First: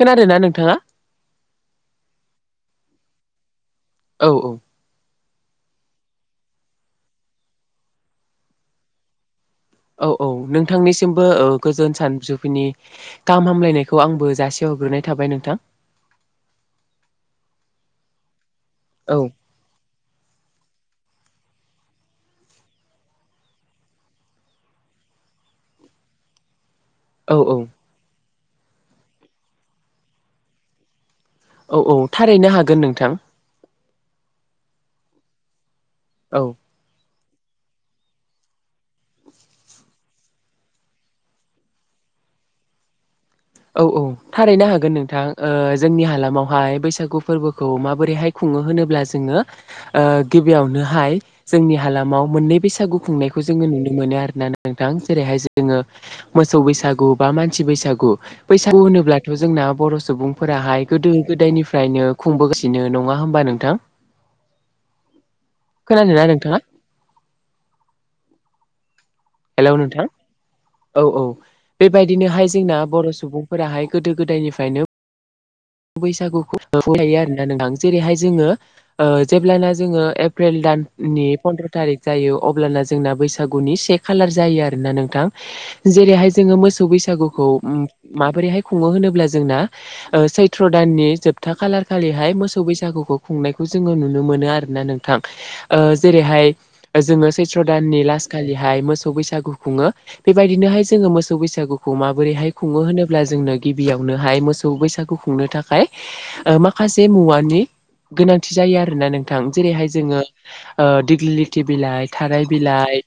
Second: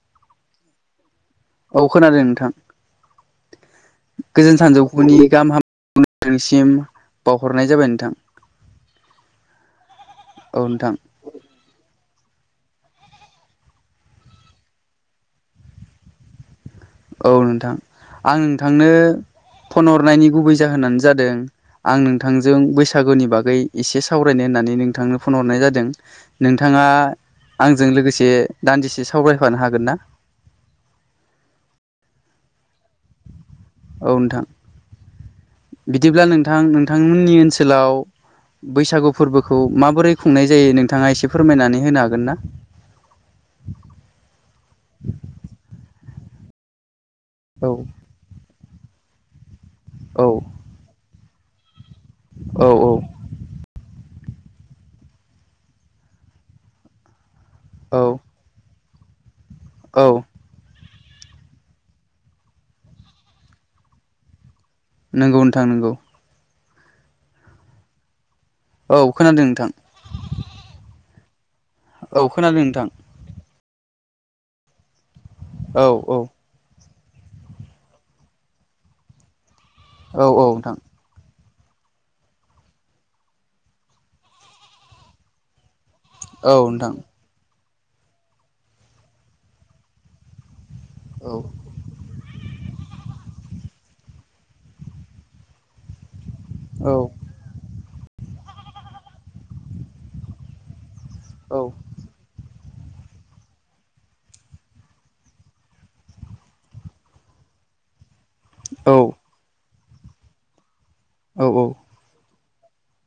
खोनादोंना नोंथाङा? औ खोनादों नोंथां औ औ गोजोन सानजौफुनि गाहाम हाम [unintelligible] नोंथांसिम बावहरनाय जाबाय नोंथां । औ औ नोंथांनिसिमबो ओ गोजोन सान जुफिनि गाहाम हामलायनायखौ आंबो जासियाव हग्रोनाय थाबाय नोंथां । औ नोंथां आं नोंथांनो औ फन ह नायनि गुबै जाहोनानो जादों आं नोंथांजों बैसागुनि बागै इसे सावरायनो होननानै नोंथां । नो फन हरनाय जादों नों थाङा औ औ आंजों लोगोसे दान्दिसे सावरायफानो हागोन ना? औ औ थारैनो हागोन नोंथां । औ नोंथां बिदिब्ला औ नोंथां नोंथांमोननि ओनसोलाव बैसागु फोरबोखौ माबोरै खुंनाय जायो नोंथाङा एसे फोरमायनानै होनो हागोन ना? [inaudible] औ औ थारैनो हागोन नोंथां ओ जोंनि हालामावहाय बैसागु ना औ फोरबोखौ माबोरैहाय खुङो होनोब्ला जोङो ओ औ गिबियावनोहाय जोंनि हालामाव मोननै औ बैसागु खुंनायखौ जोङो नुनो मोनो आरो । नोंथां जेरैहाय जोङो मोसौ बैसागु बा मानसि औ बैसागु बैसागु होनोब्ला थ' जोंना बर' औ सुबुंफोराहाय गोदो-गोदायनिफ्रायनो खुंबोगासिनो नङा होमबा नोंथां? नोंगौ नोंथां नोंगौ । खोनादोंना नोंथाङा औ खोनादों हेलौ नोंथां औ औ । औ बेबायदिनोहाय खोनादों जोंना नोंथां बर' सुबुंफोराहाय गोदो-गोदायनिफ्रायनो औ औ बैसागुखौ [unintelligible] फायो आरोना नोंथां जेरैहाय जोङो ओ जेब्लाना जोङो औ औ एप्रिल नोंथां दाननि फन्द्र' थारिख जायो अब्लाना जोंना बैसागुनि से खालार जायो आरोना नोंथां । जेरैहाय औ जोङो मोसौ नोंथां बैसागुखौ माबोरैहाय खुङो होनोब्ला जोंना ओ सै थ्र दाननि औ जोबथा खालारखालिहाय मोस बैसागुखौ खुंनायखौ जोङो नुनो मोनो आरोना नोंथां ओ जेरै हाय औ ओ जोङो सैथ्र दाननि लास खालिहाय मोसौ बैसागु खुङो बेबायदिनो हाय जोङो मोसौ औ बैसागुखौ माबोरैहाय खुङो होनोब्ला जोंनो गिबियावनोहाय मोसौ बैसागुखौ खुंनो थाखाय ओ माखासे मुवानि गोनांथि जायो आरोना नोंथां जेरैहाय जोङो ओ दिग्लि औ लिथि बिलाइ थाराय बिलाइ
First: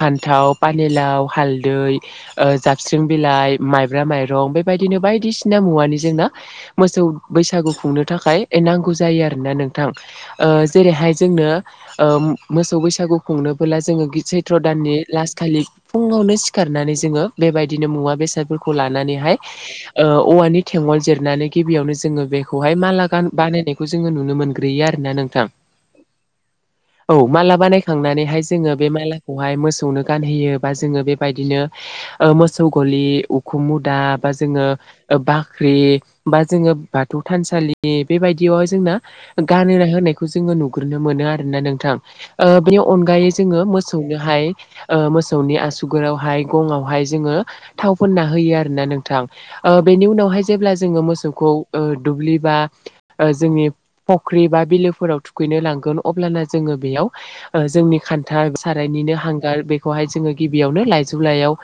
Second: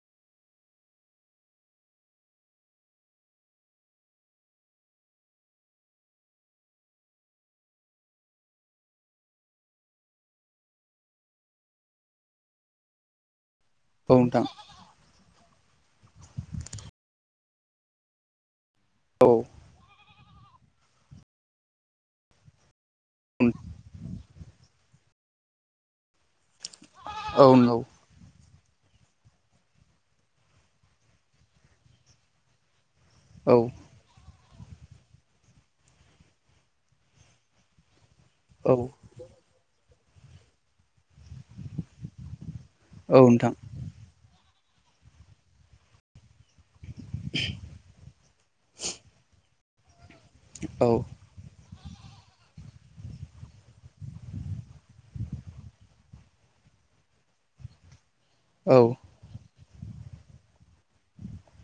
फान्थाव पानिलाव हालदै ओ जाबस्रिं बिलाइ माइब्रा माइरं बेबायदि बिदिनो बायदिसिना मुवानि जोंना मोसौ बैसागु खुंनो थाखाय नांगौ जायो आरोना नोंथां ओ जेरैहाय जों ओ मोसौ बैसागु खुंनोबोला जोङो औ नोंथां सैथ्र' दाननि लास खालि फुङावनो सिखारनानै जोङो बेबायदिनो मुवा बेसादफोरखौ लानानैहाय ओ औवानि थेंङ'ल जिरनानै गिबियावनो जोङो बेखौहाय माला गान बानायनायखौ जोङो नुनो मोन ग्रोयो आरोना नोंथां औ मालाबानायनायखांनानैहाय जोङो बे मालाखौहाय मोसौनो गानहोयो बा जोङो बेबायदिनो ओ मोसौ गलि उखुम औ मुदा बा जोङो ओ बाख्रि बा जोङो बाथौ थानसालि बेबायदियावहाय जोंना गान नायखौ जोङो नुग्रोनो मोनो आरोना नोंथां ओ बेनि औ औ अनगायै नोंथां जोङो मोसौनोहाय ओ मोसौनि आसुगुरावहाय गङावहाय जोङो थाव फोनना होयो आरोना नोंथां ओ बेनि उनावहाय जेब्ला औ जोङो मोसौखौ ओ दुब्लि बा ओ जोंनि फख्रि बा बिलोफोराव थुखैनो लांगोन अब्लाना जोङो बेयाव ओ जोंनि खान्था औ सारायनिनो हांगार बे खौहाय जोङो गिबियावनो लाइजु लाइयाव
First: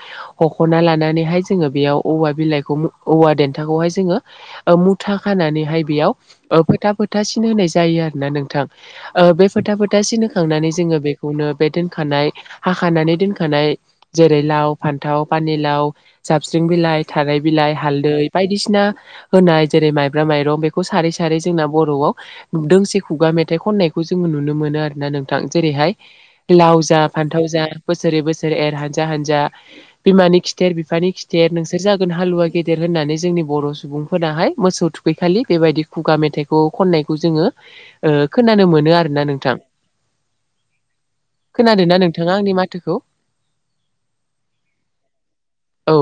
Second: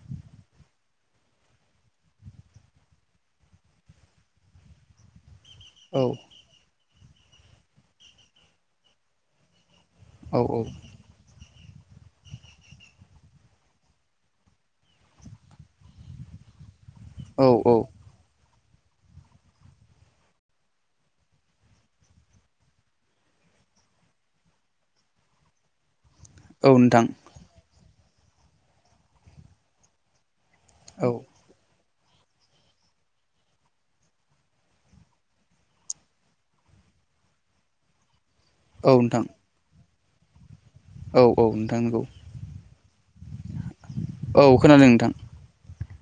हख'ना लानानैहाय जोङो बेयाव औवा बिलाइखौ औवा देनथाखौहाय जोङो ओ मुथा खानानैहाय औ बेताल ओ फोथा फो फोथासिन होनाय जायो आरोना नोंथां ओ बे फोथा फोथासिन औ होखांनानै जोङो बेखौनो दोनखानाय हाखानानै दोनखानाय जेरै लाव, फान्थाव, पानिलाव, जाबस्रिं बिलाइ थाराय बिलाइ हालदै बायदिसिना होनाय जेरै माइब्रा माइरं बेखौ सारै सारै जोंना बर'आव दोंसे खुगा मेथाइ खननायखौ खौ जोङो नुनो मोनो आरो ना नोंथां जेरैहाय औ लाव जा नोंथां फान्थाव जा बोसोरै बोसोरै एर हानजा हानजा बिमानि खिथेर खिथेर औ बिफानि खिथेर नोंसोर जागोन हालुवा गेदेर होननानै जोंनि बर' सुबुंफोराहाय मोसौ थुखैखालि बेबायदि खुगा मेथाइखौ खननायखौ जोङो खोनानो मोनो आरोना नोंथां औ औ नोंथां खोनादोंना नंगौ नोंथाङा आंनि माथोखौ औ खोनादों नोंथां औ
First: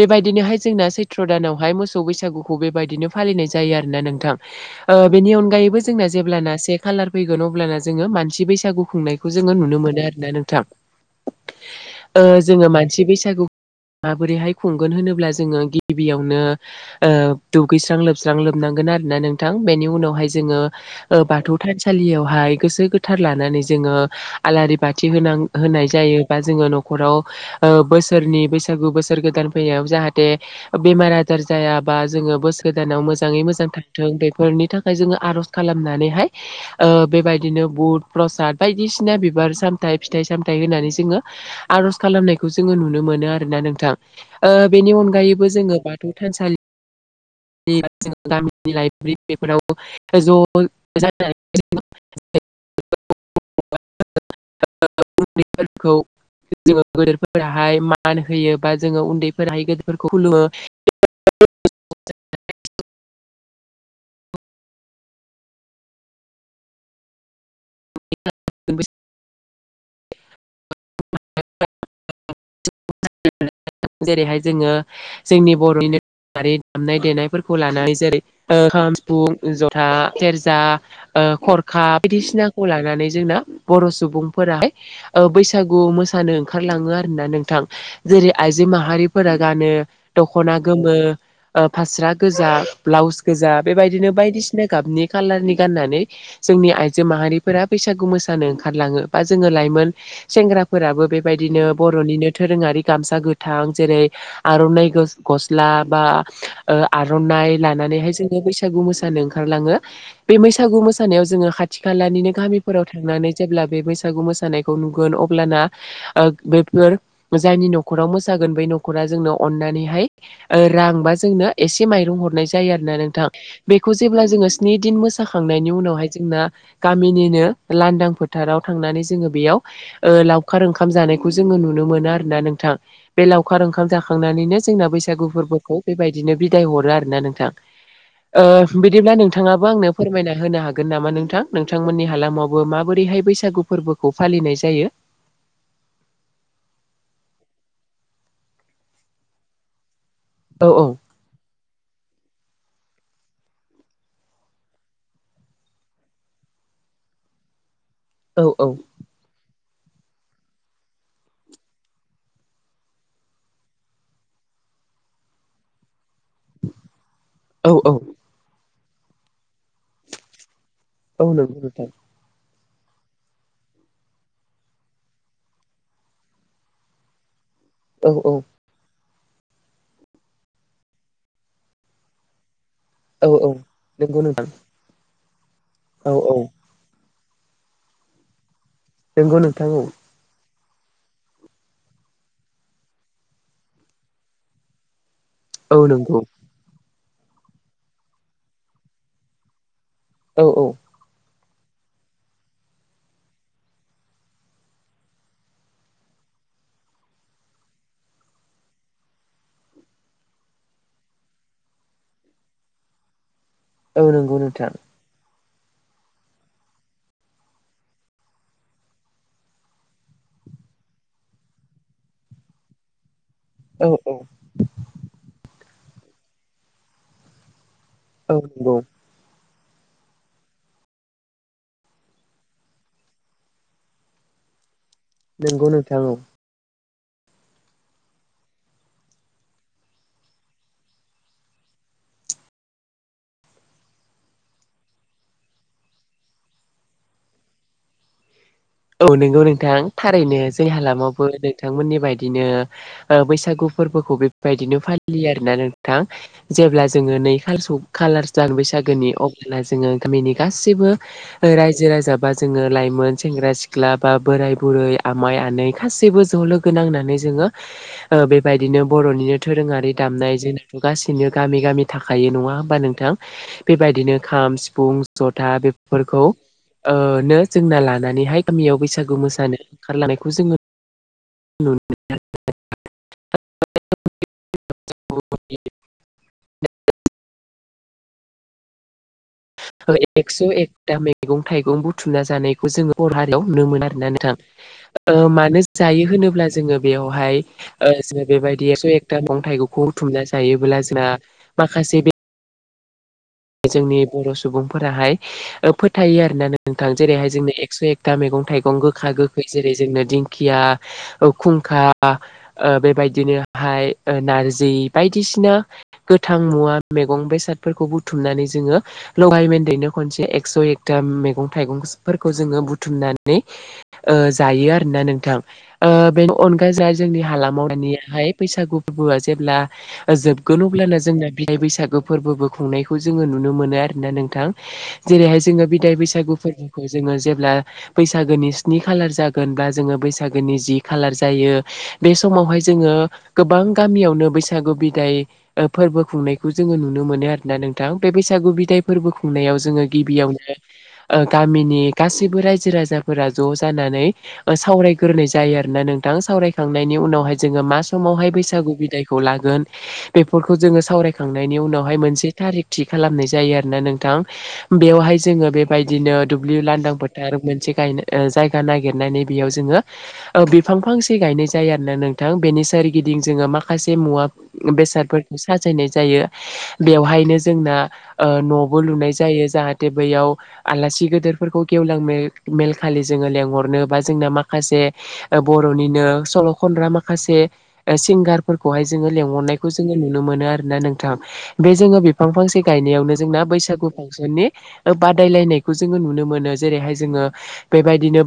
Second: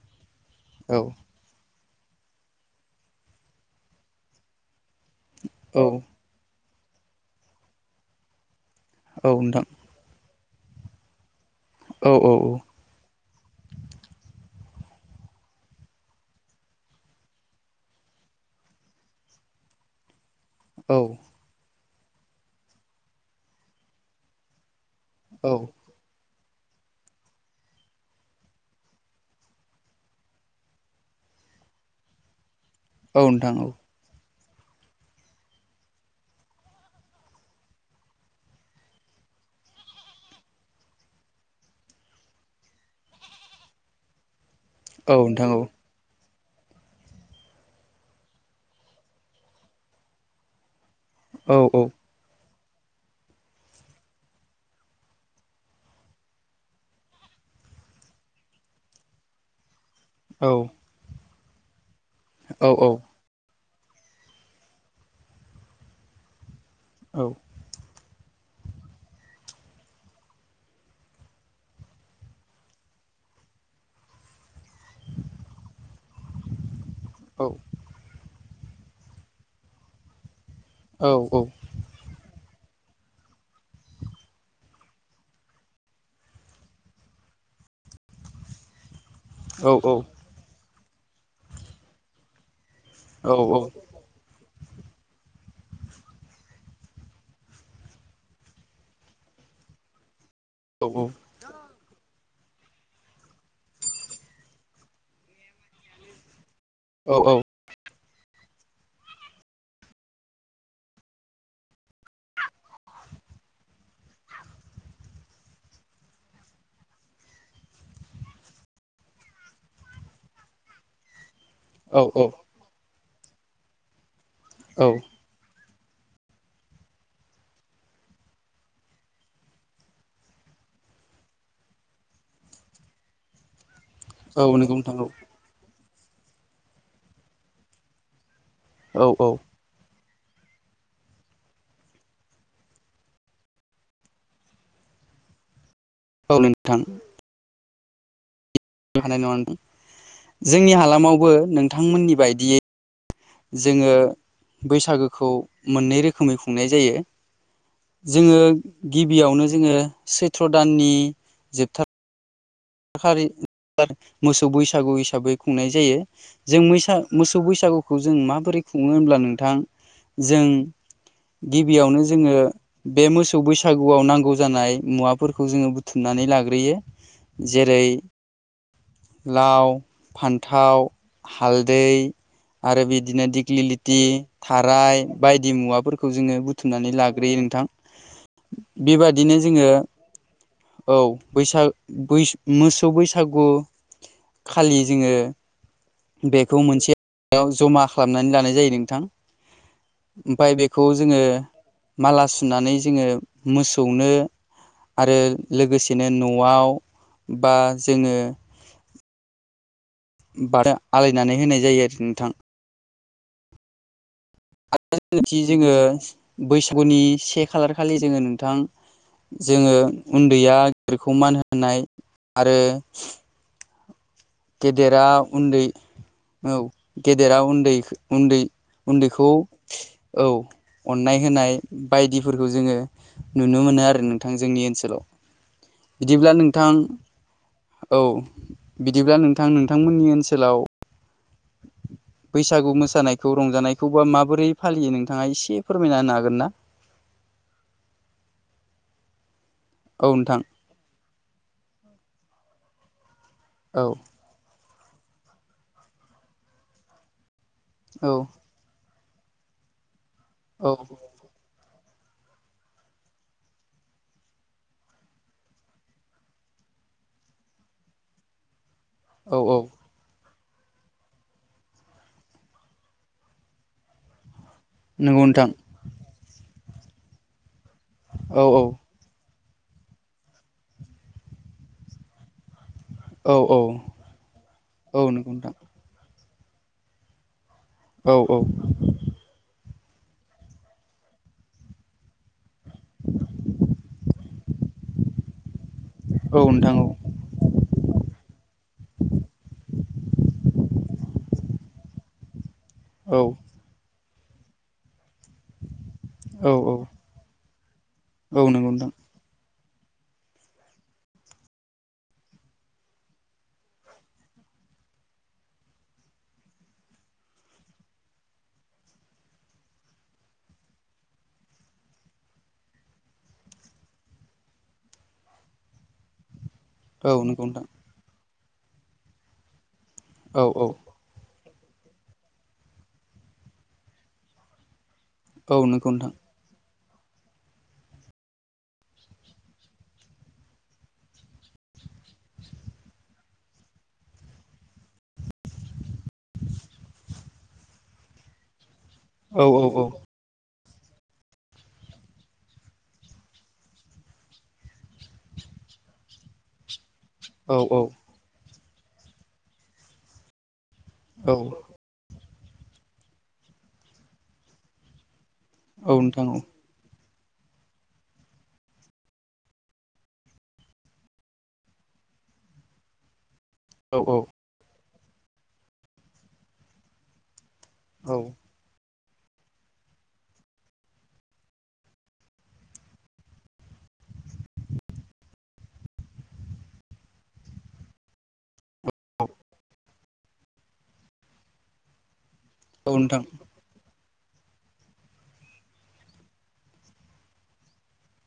बेबायदिनोहाय जोंना औ सैत्र' दानावहाय मोसौ मोसौ बैसागुखौ बेबायदिनो फालिनाय जायो आरोोना नोंथां बेनि अनगायैबो औ जोंना जे्लाना से खालार फैगोन अब्लाना जोङो मानसि बैसागु औ खुंनायखौ जोङो नोंथां नुनो मोनो आरोना नोंथां औ जोङो मानसि बैसागु माबोरैहाय खुंगोन होनोब्ला जोङो गिबियावनो दुगैस्रां लोबस्रां लोबनांगोन आरोना नोंथां बेनि उनावहाय औ जों बाथौ थानसालियाव हाय गोसो गोथार लानानै जों आलारि बाथि होनां औ होनाय जायो बा जोङो न'खराव बोसोरनि बैसागु बोसोर गोदान फैनायाव जाहाथे बेमार आजार आजार जायाबा जोङो बोसोरोानाव मोजाङै नोंथां औ नोंथां मोजां थाथों फोरनि थाखाय जोङो आर'ज खालामनानैहाय बेबायदिनो बुध प्रसाद बायदिसिना बिबार सामथ फिथाइ सामथाइ होनानै जोङो आर'ज खालामनायखौ जोङो नुनो मोनो आरो ना नोंथां बेनि अनगायैबो जोङो बाथौ थानसालि जों गामिनि लाइब्रेरि बेफोराव ज' औ औ [unintelligible] [inaudible] उन्दै फोरखौ जोङो गदेरफोराहाय मान होयो बा जोङो उन्दैफोरहाय गिदिर फोरखौ खुलुमो। औ औ। औ। मानसि। जेरैहाय जोङो जोंनि बर'निनो दोरोडारि। दामनाय देनायफोरखौ लानानै जेरै खाम सिफुं जथा सेर जा खरखा बायदिसिना खौ लानानै जोंना बर' सुबुंफोराहाय बैसागु मोसानो ओंखारलाङो आरो। होनना नोंथां जेरै आइजो माहारिफोरा गानो दख'ना गोमो फास्रा गोजा ब्लाउस औ गोजा बेबायदिनो बायदिसिना गाबनि खाालारनि गाननानै जोंनि आइजो माहारिफोरा बैसागु मोसानो ओंखारलाङो बा जोङो। लाइमोन औ औ सेंग्राफोराबो बेबायदिनो निनो दोरोङारि गामसा गोथां जेरै आर'नाइ गस्ला बा औ औ आर'नाइ लानानैहाय जोङो बैसागु मोसानो ओंखारलाङो बे बैसागु मोसानायाव जोङो खाथि खालानिनो गामिफोराव थांनानै। जेब्ला बे बैसागु मोसानायखौ नुगोन अब्लाना बे फोर जायनि न'खराव मोसागोन बै न'खरा जोंनो अननानैहाय रां बा जोंनो। एसे औ माइरं औ हरनाय जायो आरोना नोंथां बेखौ जेब्ला जोङो स्नि औ दिन मोसाखांनायनि। बेनि उनावहाय जोंना गामिनिनो लांदां फोथाराव थांनानै जोङो बेयाव लावखार ओंखाम जानायखौ। जोङो नुनो मोनो आरोना नोंथां बे लावखार ओंखाम औ जाखांनानैनो नंगौ जोंना नोंथां औ बैसागु फोरबोखौ। बेबायदिनो बिदाय हरो आरोना नोंथां औ बिदिब्ला औ नोंथाङाबो आंनो। फोरमायना होनो हागोन नामा नोंथां नोंथांमोननि हालामावबो माबोरैहाय बैसागु फोरबोखौ फालिनाय जायो। ओ नोंथां। [unintelligible] औ जोंनि औ हालामावबो नोंथांमोननि बायदियै जोङो बैसागोखौ मोननै रोखोमै खुंनाय जायो। जोङो औ गिबियावनो जोङो सैथ्र' दाननि जोबथार [inaudible] मोसौ बैसागु हिसाबै खुंनाय जायो। जों मैसा-मोसौ औ बैसागुखौ जों माबोरै खुङो होनब्ला नोंथां जों औ नंगौ नोंथां गिबियावनो जोङो। बे मोसौ बैसागुआव नांगौ जानाय मुवाफोरखौ जोङो बुथुमनानै लाग्रोयो। जेरै औ औ लाव फान्थाव हालदै आरो बिदिनो औ औ दिग्लिलिथि, नंगौ नोंथां थाराय बायदि मुवाफोरखौ औ जोङो औ बुथुमनानै लागोन गोग्रोयो नोंथां बेबादिनो नंगौ जोङो नोंथां औ औ बैसाग बै मोसौ बैसागु खालि जोङो औ नंगौ बेखौ मोनसे जमा खालामनानै लानाय जायो नोंथां। औ ओमफाय औ बेखौ जोङो माला सुनानै जोङो मोसौनो आरो लोगोसेनो न'आव बा जोङो। बाद आलायनानै होनाय जायो आरो नोंथां। औ नंगौ नोंथां। थि जोङो बैसागुनि से खालार खालि जोङो नोंथां। जोङो उन्दैया गिदिरखौ मान होनाय आरो। औ औ। गेदेरा उन्दै औ गेदेरा उन्दै औ उन्दै नंगौ उन्दैखौ औ अननाय होनाय बायदिफोरखौ जोङो नुनो मोनो आरो नोंथां जोंनि ओनसोलाव। नंगौ नोंथां औ बिदिब्ला नोंथां। औ। बिद बिदिब्ला नोंथां नोंथांमोननि ओनसोलाव [inaudible] बैसागु मोसानायखौ रंजानायखौ बा माबोरै फालियो नोंथाङा एसे फोरमायना होनो हागोन ना? [inaudible] औ नंगौ नोंथां औ थारैनो नोंथां जोंनि हालामावबो नोंथांमोननि बायदिनो ओ बैसागु औ फोरबोखौ बेबायदिनो फालियो आरोना नोंथां। जेब्ला जोङो नै [unintelligible] औ कलारस दां बैसागोनि अब्लाना जोङो गामिनि औ गासिबो राय जिरा जा जाबा जोङो लाइमोन सेंग्रा सिख्ला- सिख्ला बा बोराय बुरै आमाय आनै गासैबो ज'लोगो नांनानै जोङो बेबायदि बिदिनो औ बर'निनो औ दोरोङारि दामनाय जोंनाथ' गासिनो गामि गामि थाखायो नङा होमबा नोंथां बेबायदिनो खाम सिफुं, नंगौ नोंथां जथा ओ बेफोरखौनो जोंना लानो औ गामियाव बैसागु मोसानो ओंखारलानायखौ जोङो [inaudible] औ औ औ नंगौ नोंथां। [inaudible] औ औ। [inaudible] एकस' एकथा मैग- थाइगं बुथु मना जानायखौ जोङो बर' हारियाव नुनो मोनो आरोना नोंथां ।ओ मानो जायो होनोब्ला औ नोंथां जोङो बेयाव औ बहाय ओ जों बायदि एकस' एकथा मैगं- थाइगंखौ बुथुमना जायोब्ला जोंहा माखासे बे औ जोंनि बर' सुबुंफोराहाय ओ फोथायो औ आरोना औ नोंथां जेरैहाय जोंनो एक्स' एक था मैगं औ नंगौ थाइगं नोंथां गोखा गोखै जेरै जोंनो दिंखिया ओ खुंखा ओ बेबायदिनो हाय जि बायदिसिना गोथां मुवा मैगं बेसादफोरखौ बु बुथुमनानै जोङो लागायमोनदेरनो खनसे एकस' एकथा मैगं थाइगं जोङो बुथुमना- नै जायो आरोना नोंथां ओ बेनि अनगायै जोंहा जोंनि औ नंगौ हालामाव नोंथां दानियाहाय बैसागु फोरबोआ जेब्ला औ जोबगोन औ अब्लानो जोंना बिदाइ बैसागो फोरबो खुंनाय खौबो जोङो नुनो मोनो आरोना नोंथां जेरैहाय औ जोङो नंगौ बिदाय नोंथां बैसागु फोरबो खौ जोङो जेब्ला बैसागोनि स्नि खालार जागोन बा जोङो बैसागोनि जि खालार जायो बे समावहाय जोङो गोबां गामियावनो बैसागु बिदाय फोरबो खुंनायखौ जोङो नुनो मोनो आरोना नों थां बे बैसागु बिदाय फोरबो औ खुंनायाव औ जोङो गिबियावनो ओ गामिनि गासैबो रायजो राजाफोरा ज' जानानै सावरायग्रोनाय जायो ना नोंथां सावरायखांनायनि उनावहाय औ जोङो माावहाय बैसागु बिदायखौ लागोन बेफोर खौ जोङो औ सावरायखांनायनि उनावहाय मोनसे थारिख थि खालामनाय जायो आरो ना नोंथां बेवहाय जोङो औ बेबायदिनो नोंथां दुब्लि लांदां फो- थार मोनसे गाय जायगा नागिरनानै बेयाव जोङो ओ बिफां फांसे गायनाय जायो आरोना नों- थां बेनि सोरगिदिं जोङो मा- खासे औ मुवा बेसादफोरखौ साजायनाय जायो बेवहाय जोंना औ नोंथां औ न'बो लुनाय जा- जायो जाहाथे बैयाव आलासि गेदिरफोरखौ गेवलां मेल खालि जोङो लेंहरनो बा जों ना माखासे बर'निनो सल' खनग्रा माखासे सिंगारफोरखौहाय जोङो लिंहरनायखौ जोङो नुनो मोना नोंथां बे जोङो बिफां फांसे औ गनायनायावनो नोंथां जोंना बैसागु फांसननि बादायलायनायखौ जों नुनो मोनो जेरैहाय जोङो बेबायदिनो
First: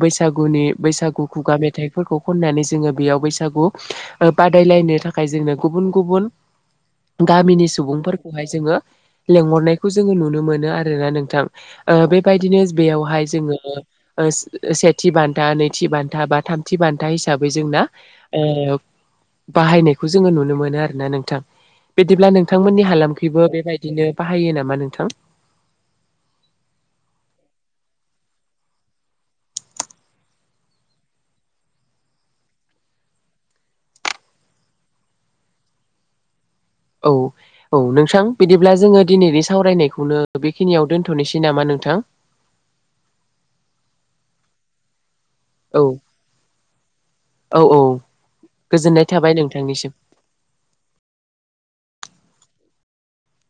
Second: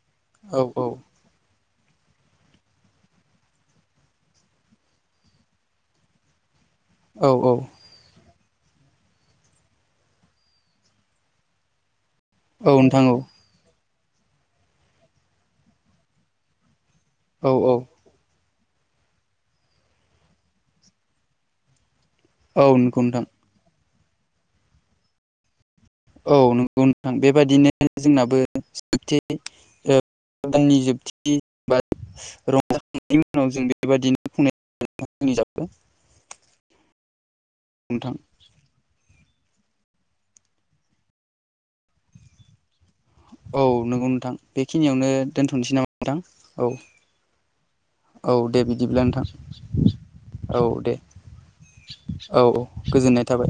औ बैसागुनि औ बैसागु खुगा मे- थाइफोरखौ खननानै जोङो बेयाव बैसागु बादायलायनो थाखाय जोंनो गुबुन गुबुन गामिनि नंगौ सुबुंफोरखौहाय जोङो लेंहरनायखौ जोङो नुनो मोनो आरोना नोंथां बे बायदिनो बेयावहाय जोङो सेथि बान्था नैथि बान्था बा थामथि बान- था हिसाबै जोंना बाहायनायखौ जोङो नुनो मोनो आरोना नोंथां बिदिब्ला नोंथांमोननि नोंथां हालामखैबो बेबायदिनो बाहायो नामा नोंथां? औ नंगौ नोंथां बेबायदिनो जोंनाबो सेथि ओ दाननि जोबथि बा रंजाखांनायनि उनाव जों बेबादिनो बुंनाय [unintelligible] औ औ नोंथां बिदिब्ला जोङो दिनै बे सावरायनायखौनो बेखिनियाव दोन्थ'नोसै नामा नोंथां औ नंगौ नोंथां बेखिनियावनो दोनथ'नोसै औ नामा नोंथां औ औ औ औ दे बिदिब्ला गोजोननाय नोंथां थाबाय नोंथांनिसिम औ दे औ औ गोजोननाय थाबाय।